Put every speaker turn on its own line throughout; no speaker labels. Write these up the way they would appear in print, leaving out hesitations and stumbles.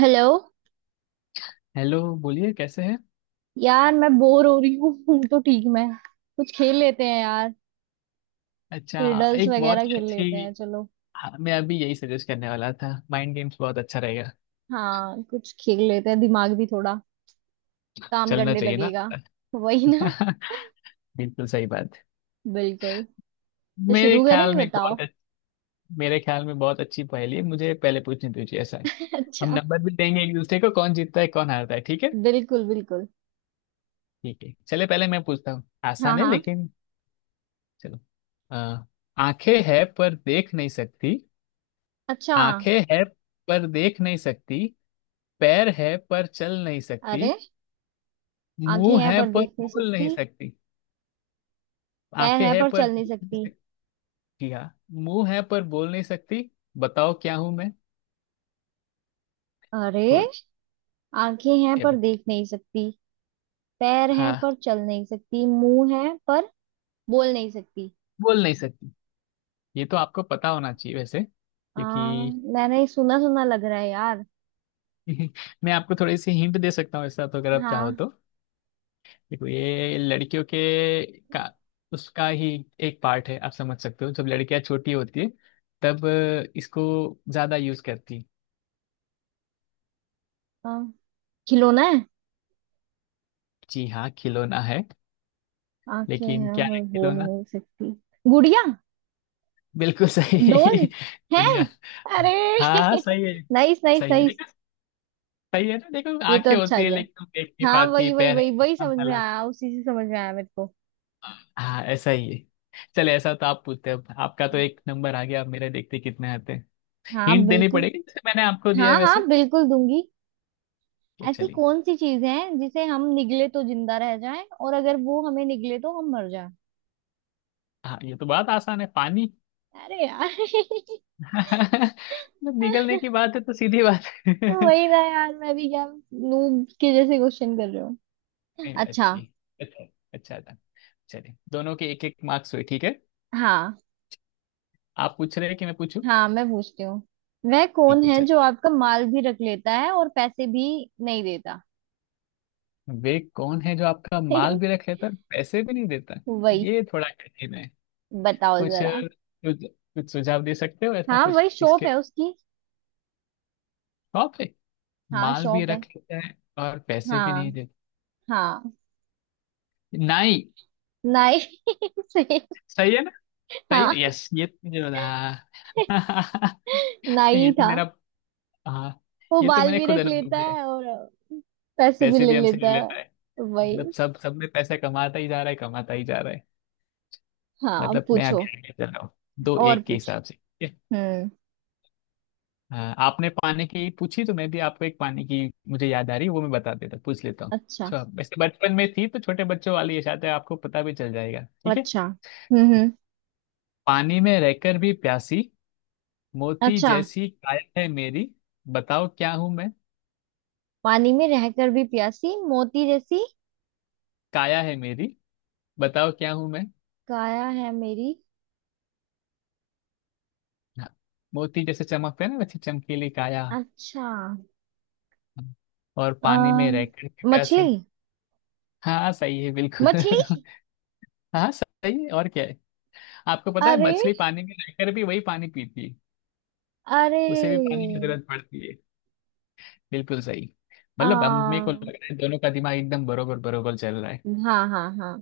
Hello.
Hello. बोलिए, कैसे हैं।
यार मैं बोर हो रही हूँ तो ठीक मैं कुछ खेल लेते हैं यार।
अच्छा।
रिडल्स
एक बहुत
वगैरह
ही
खेल लेते हैं
अच्छी
चलो।
हाँ, मैं अभी यही सजेस्ट करने वाला था, माइंड गेम्स बहुत अच्छा रहेगा।
हाँ, कुछ खेल लेते हैं, दिमाग भी थोड़ा काम
चलना
करने
चाहिए ना।
लगेगा। वही ना।
बिल्कुल सही बात।
बिल्कुल। तो
मेरे
शुरू करें,
ख्याल में एक
बताओ।
बहुत अच्छ- मेरे ख्याल में बहुत अच्छी पहेली है, मुझे पहले पूछनी दीजिए, ऐसा है। हम
अच्छा।
नंबर भी देंगे एक दूसरे को, कौन जीतता है कौन हारता है, ठीक है।
बिल्कुल बिल्कुल।
ठीक है चले, पहले मैं पूछता हूँ,
हाँ
आसान है
हाँ।
लेकिन चलो। अ, आंखें है पर देख नहीं सकती।
अच्छा।
आंखें है पर देख नहीं सकती। पैर है पर चल नहीं सकती।
अरे। आंखें
मुंह
हैं
है
पर
पर
देख नहीं
बोल नहीं
सकती।
सकती।
पैर
आंखें
हैं
है
पर
पर
चल नहीं
देख नहीं
सकती।
सकती। जी हाँ। मुंह है पर बोल नहीं सकती। बताओ क्या हूं मैं।
अरे।
छोड़।
आंखें हैं
ये
पर
बस।
देख नहीं सकती। पैर हैं
हाँ,
पर चल नहीं सकती। मुंह है पर बोल नहीं सकती।
बोल नहीं सकती। ये तो आपको पता होना चाहिए वैसे,
हाँ,
क्योंकि...
मैंने सुना सुना लग रहा है यार।
मैं आपको थोड़ी सी हिंट दे सकता हूँ ऐसा, तो अगर आप चाहो
हाँ
तो। देखो, ये लड़कियों के का उसका ही एक पार्ट है। आप समझ सकते हो, जब लड़कियां छोटी होती है तब इसको ज्यादा यूज करती।
हाँ, खिलौना है।
जी हाँ, खिलौना है।
आंखें
लेकिन
हैं
क्या है
पर बोल
खिलौना।
नहीं सकती। गुड़िया।
बिल्कुल सही।
डोल है।
बढ़िया।
अरे।
हाँ हाँ, सही है।
नाइस नाइस
सही है
नाइस।
देखो। सही है ना, देखो
ये तो
आंखें
अच्छा
होती है
गया।
लेकिन हम देख नहीं
हाँ,
पाती,
वही वही
पैर
वही
है।
वही
हम
समझ में
चला।
आया। उसी से समझ में आया मेरे को।
हाँ ऐसा ही है। चले, ऐसा तो आप पूछते हो, आपका तो एक नंबर आ गया, अब मेरे देखते कितने आते हैं।
हाँ
हिंट देनी
बिल्कुल।
पड़ेगी जैसे मैंने आपको दिया
हाँ
है वैसे।
हाँ बिल्कुल दूंगी।
ये
ऐसी
चलिए।
कौन सी चीज है जिसे हम निगले तो जिंदा रह जाएं, और अगर वो हमें निगले तो हम मर जाएं?
हाँ, ये तो बात आसान है, पानी।
अरे यार।
मतलब निकलने की बात है तो सीधी बात है।
वही ना यार। मैं भी क्या। नूब के जैसे क्वेश्चन कर रहे हो।
नहीं, नहीं,
अच्छा।
अच्छी। अच्छा। अच्छा था। चलिए, दोनों के एक एक मार्क्स हुए, ठीक है।
हाँ
आप पूछ रहे हैं कि मैं पूछूं।
हाँ, मैं पूछती हूँ। वह कौन
ठीक है,
है
चलिए।
जो आपका माल भी रख लेता है और पैसे भी नहीं देता?
वे कौन है जो आपका माल भी रख लेता है, पैसे भी नहीं देता।
वही।
ये थोड़ा कठिन है।
बताओ
कुछ
जरा।
कुछ कुछ सुझाव दे सकते हो, ऐसा
हाँ,
कुछ
वही शॉप
इसके।
है उसकी।
टॉप है।
हाँ,
माल भी
शॉप है।
रख लेता है और पैसे भी नहीं
हाँ
देता।
हाँ।
नाई।
नाई से।
सही है ना। सही है।
हाँ,
यस, ये तो मुझे बता। हाँ।
नाई
ये तो
था।
मेरा। हाँ।
वो
ये तो
बाल
मैंने
भी
खुद
रख
अनुभव
लेता
किया है।
है और पैसे भी
पैसे
ले
भी हमसे ले
लेता है।
लेता है।
वही।
मतलब सब सब में पैसा कमाता ही जा रहा है, कमाता ही जा रहा है।
हाँ
मतलब मैं
पूछो।
अभी आगे चल रहा हूँ, दो
और
एक के
पूछो।
हिसाब से।
हम्म।
हाँ, आपने पानी की पूछी तो मैं भी आपको एक पानी की... मुझे याद आ रही, वो मैं बता देता, पूछ लेता हूँ
अच्छा
अच्छा। वैसे बचपन में थी तो छोटे बच्चों वाली ये शायद है, आपको पता भी चल जाएगा, ठीक है।
अच्छा। हम्म।
पानी में रहकर भी प्यासी, मोती
अच्छा।
जैसी काया है मेरी। बताओ क्या हूं मैं।
पानी में रहकर भी प्यासी, मोती जैसी
काया है मेरी। बताओ क्या हूं मैं।
काया है मेरी।
हाँ, मोती जैसे चमकते हैं ना, वैसे चमकीली काया।
अच्छा।
हाँ, और पानी
आ,
में रहकर भी प्यासी।
मछली।
हाँ सही है बिल्कुल।
मछली।
हाँ सही है, और क्या है। आपको पता है
अरे।
मछली पानी में रहकर भी वही पानी पीती है।
अरे।
उसे भी पानी की जरूरत पड़ती है। बिल्कुल सही।
आ,
मतलब हम, मेरे को लग
हाँ।
रहा है दोनों का दिमाग एकदम बरोबर बरोबर चल रहा है।
हाँ हाँ।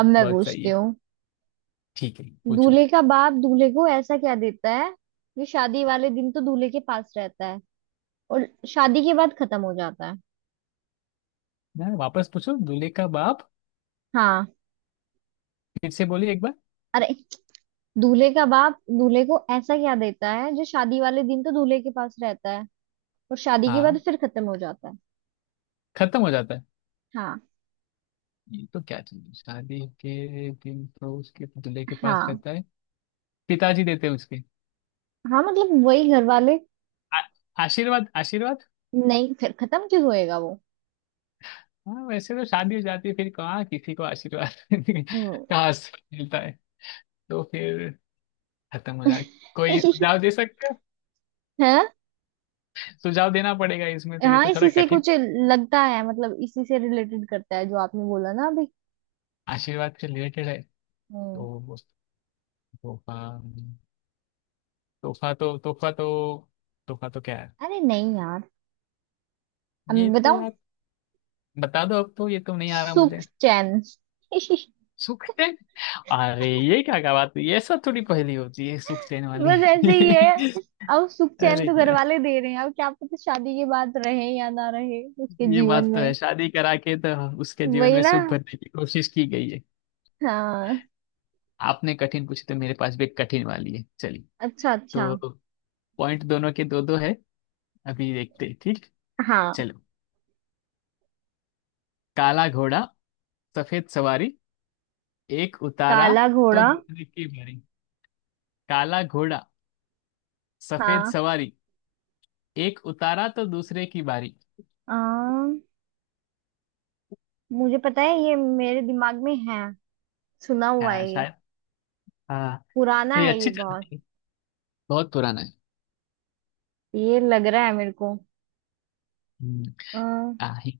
अब मैं
बहुत सही
पूछती
है।
हूँ।
ठीक है, पूछो।
दूल्हे का बाप दूल्हे को ऐसा क्या देता है जो शादी वाले दिन तो दूल्हे के पास रहता है और शादी के बाद खत्म हो जाता है?
ना, वापस पूछो, दूल्हे का बाप।
हाँ।
फिर से बोलिए एक बार।
अरे, दूल्हे का बाप दूल्हे को ऐसा क्या देता है जो शादी वाले दिन तो दूल्हे के पास रहता है और शादी के बाद
हाँ,
फिर खत्म हो जाता है?
खत्म हो जाता है।
हाँ।
ये तो क्या चीज़ है? शादी के दिन तो उसके दूल्हे के पास
हाँ
रहता है। पिताजी देते हैं उसके।
हाँ, मतलब वही घर वाले।
आ- आशीर्वाद, आशीर्वाद।
नहीं, फिर खत्म क्यों होएगा वो?
हाँ, वैसे तो शादी हो जाती है, फिर कहाँ किसी को आशीर्वाद।
हम्म।
कहाँ से मिलता है, तो फिर खत्म हो जाए। कोई सुझाव दे सकता है।
है।
सुझाव देना पड़ेगा इसमें तो, ये
हाँ,
तो
इसी
थोड़ा
से
कठिन।
कुछ लगता है, मतलब इसी से रिलेटेड करता है जो आपने बोला ना अभी।
आशीर्वाद से रिलेटेड है।
हम्म।
तो तोहफा तोहफा तो तोहफा तो तोहफा तो क्या है।
अरे नहीं यार, अब
ये
मैं
तो
बताऊं।
यार, बता दो अब तो, ये तो नहीं आ रहा
सुख
मुझे।
चैन।
सुख से। अरे, ये क्या क्या बात हुई, ये सब थोड़ी पहेली होती है, सुख देने वाली।
बस ऐसे ही है। अब सुख चैन
अरे
तो घर
यार,
वाले दे रहे हैं, अब क्या पता शादी के बाद रहे या ना रहे उसके
ये
जीवन
बात तो है,
में।
शादी करा के तो उसके जीवन
वही
में
ना।
सुख भरने की कोशिश की गई है।
हाँ।
आपने कठिन पूछी तो मेरे पास भी एक कठिन वाली है, चलिए।
अच्छा अच्छा।
तो पॉइंट दोनों के दो दो है, अभी देखते हैं ठीक।
हाँ।
चलो। काला घोड़ा, सफेद सवारी, एक उतारा
काला
तो
घोड़ा।
दूसरे की बारी। काला घोड़ा, सफेद
हाँ।
सवारी, एक उतारा तो दूसरे की बारी।
आ, मुझे पता है, ये मेरे दिमाग में है। सुना हुआ
हाँ
है ये।
शायद। हाँ,
पुराना
ये
है ये
अच्छी चल
बहुत।
रही है। बहुत पुराना है।
ये लग रहा है मेरे को।
हम्म।
अ,
हाँ हि-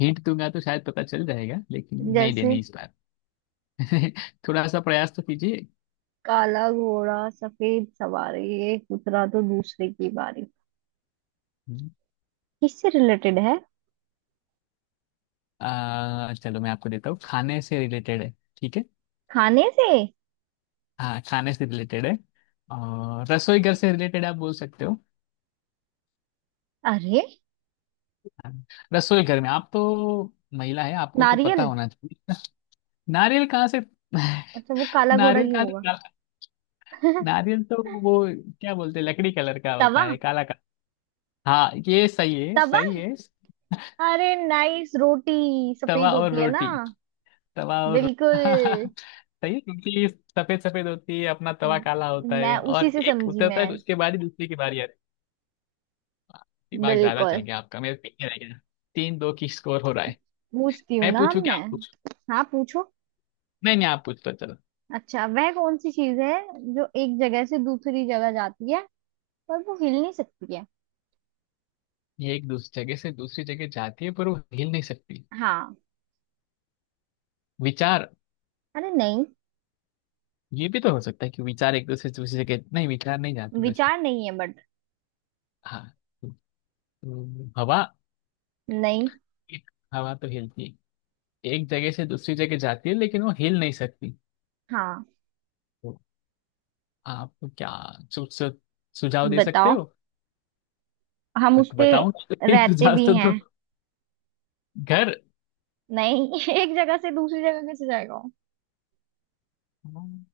हिंट दूंगा तो शायद पता चल जाएगा, लेकिन नहीं
जैसे।
देनी इस बार। थोड़ा सा प्रयास तो कीजिए।
काला घोड़ा सफेद सवारी, एक उतरा तो दूसरे की बारी।
हम्म,
किससे रिलेटेड है?
चलो, मैं आपको देता हूँ, खाने से रिलेटेड है, ठीक है।
खाने से?
हाँ, खाने से रिलेटेड है, और रसोई घर से रिलेटेड आप बोल सकते हो।
अरे।
रसोई घर में आप तो महिला है, आपको तो पता
नारियल।
होना चाहिए। नारियल कहाँ से।
अच्छा, वो काला घोड़ा
नारियल
क्यों
कहाँ से
होगा?
काला। नारियल तो वो, क्या बोलते हैं, लकड़ी कलर का होता
तवा।
है, काला का। हाँ ये सही है,
तवा।
सही है।
अरे नाइस, रोटी
तवा
सफेद
और
होती है ना।
रोटी। तवा और
बिल्कुल।
सही है, क्योंकि सफेद सफेद होती है अपना, तवा काला होता
मैं
है,
उसी
और
से
एक
समझी
उतरता है
मैं।
उसके बाद ही दूसरी की बारी आती है। दिमाग ज्यादा चल
बिल्कुल।
गया आपका, मेरे पीछे रह गया। 3-2 की स्कोर हो रहा है।
पूछती हूँ
मैं
ना
पूछू क्या?
मैं।
आप पूछो।
हाँ पूछो।
नहीं नहीं, आप पूछ तो।
अच्छा, वह कौन सी चीज है जो एक जगह से दूसरी जगह जाती है पर वो हिल नहीं सकती है?
ये एक दूसरी जगह से दूसरी जगह जाती है, पर वो हिल नहीं सकती।
हाँ।
विचार।
अरे नहीं,
ये भी तो हो सकता है कि विचार एक दूसरे से दूसरी जगह... नहीं, विचार नहीं जाते वैसे।
विचार नहीं है बट।
हाँ। हवा।
नहीं।
हवा तो हिलती है, एक जगह से दूसरी जगह जाती है, लेकिन वो हिल नहीं सकती।
हाँ।
तो आप क्या सु, सु, सुझाव दे सकते
बताओ।
हो।
हम उस पे
बताऊं?
रहते
सुझाव
भी
तो,
हैं।
तो घर।
नहीं। एक जगह से दूसरी जगह कैसे जाएगा वो?
हम्म,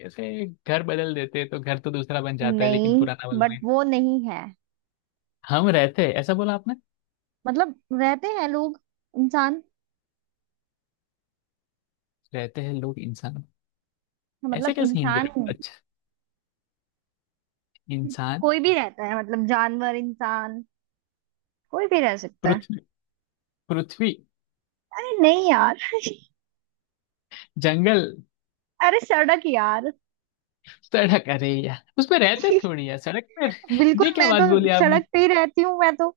जैसे घर बदल देते हैं तो घर तो दूसरा बन जाता है, लेकिन
नहीं,
पुराना वाला
बट
नहीं।
वो नहीं है।
हम रहते हैं ऐसा बोला आपने।
मतलब, रहते हैं लोग इंसान।
रहते हैं लोग, इंसान। ऐसे
मतलब
कैसे, हिंदी।
इंसान,
अच्छा, इंसान।
कोई भी रहता है, मतलब जानवर इंसान, कोई भी रह सकता है।
पृथ्वी। पृथ्वी।
अरे नहीं यार।
जंगल।
अरे सड़क यार।
सड़क? अरे यार, उसमें रहते थोड़ी यार, सड़क पर?
बिल्कुल,
ये क्या
मैं
बात
तो
बोली आपने।
सड़क पे ही रहती हूँ। मैं तो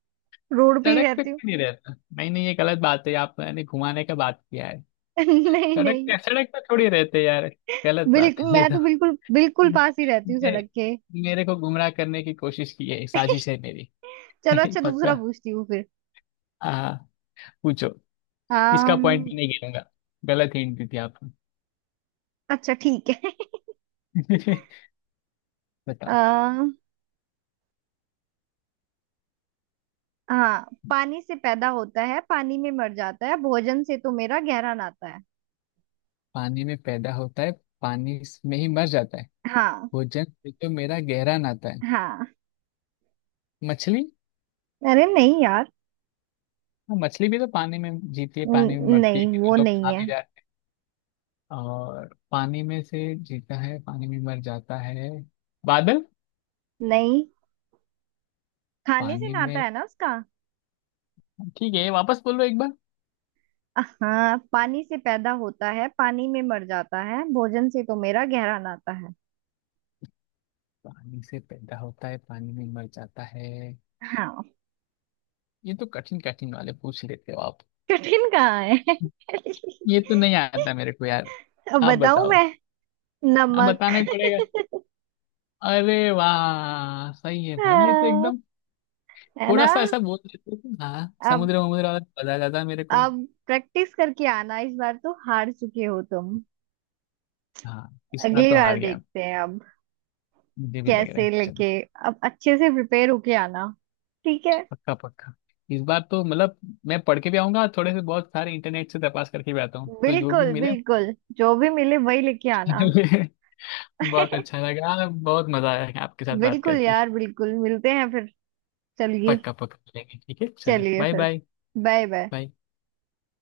रोड पे ही
सड़क पे
रहती हूँ।
क्यों? नहीं, रहता नहीं नहीं, ये गलत बात है, आपने घुमाने का बात किया है।
नहीं
सड़क
नहीं।
पे, सड़क पे थोड़ी रहते यार, गलत बात
बिल्कुल,
है ये
मैं
तो।
तो बिल्कुल बिल्कुल पास ही रहती हूँ
मेरे,
सड़क के।
मेरे को गुमराह करने की कोशिश की है, साजिश है मेरी।
चलो, अच्छा दूसरा
पक्का।
पूछती हूँ फिर।
आ, पूछो। इसका पॉइंट
अम्म,
मैं नहीं गिनूंगा, गलत हिंट दी थी आपने।
अच्छा ठीक है।
बताओ।
आ, हाँ, पानी से पैदा होता है पानी में मर जाता है, भोजन से तो मेरा गहरा नाता है।
पानी में पैदा होता है, पानी में ही मर जाता है,
हाँ।
भोजन से तो मेरा गहरा नाता है।
हाँ।
मछली।
अरे नहीं यार।
हाँ, मछली भी तो पानी में जीती है, पानी में
न-
मरती
नहीं,
है, क्योंकि
वो
लोग
नहीं
खा भी
है।
जाए। और पानी में से जीता है, पानी में मर जाता है। बादल।
नहीं, खाने से
पानी
नाता
में।
है ना उसका।
ठीक है, वापस बोलो एक बार।
हाँ, पानी से पैदा होता है पानी में मर जाता है, भोजन से तो मेरा गहरा नाता है।
पानी से पैदा होता है, पानी में मर जाता है।
हाँ।
ये तो कठिन कठिन वाले पूछ लेते हो आप।
कठिन कहाँ है।
ये तो नहीं आता मेरे को यार।
अब
आप
बताऊं
बताओ।
मैं?
आप
नमक।
बताना ही पड़ेगा। अरे वाह, सही है भाई, ये तो
हाँ,
एकदम।
है ना।
थोड़ा सा ऐसा बोल देते थे, हाँ,
अब
समुद्र वमुद्र वाला, मजा आ जाता मेरे को।
अब प्रैक्टिस करके आना, इस बार तो हार चुके हो तुम।
हाँ, इस बार
अगली
तो
बार
हार गया।
देखते हैं, अब
मुझे भी लग रहा
कैसे
है, चल।
लेके अब अच्छे से प्रिपेयर होके आना, ठीक है।
पक्का पक्का। इस बार तो मतलब मैं पढ़ के भी आऊंगा थोड़े से, बहुत सारे इंटरनेट से तपास करके भी आता हूँ तो जो भी
बिल्कुल
मिले।
बिल्कुल, जो भी मिले वही लेके आना।
बहुत अच्छा लगा, बहुत मजा आया आपके साथ बात
बिल्कुल
करके।
यार बिल्कुल, मिलते हैं फिर। चलिए।
पक्का पक्का मिलेंगे, ठीक है, चलिए,
चलिए
बाय
फिर।
बाय।
Bye bye.
बाय।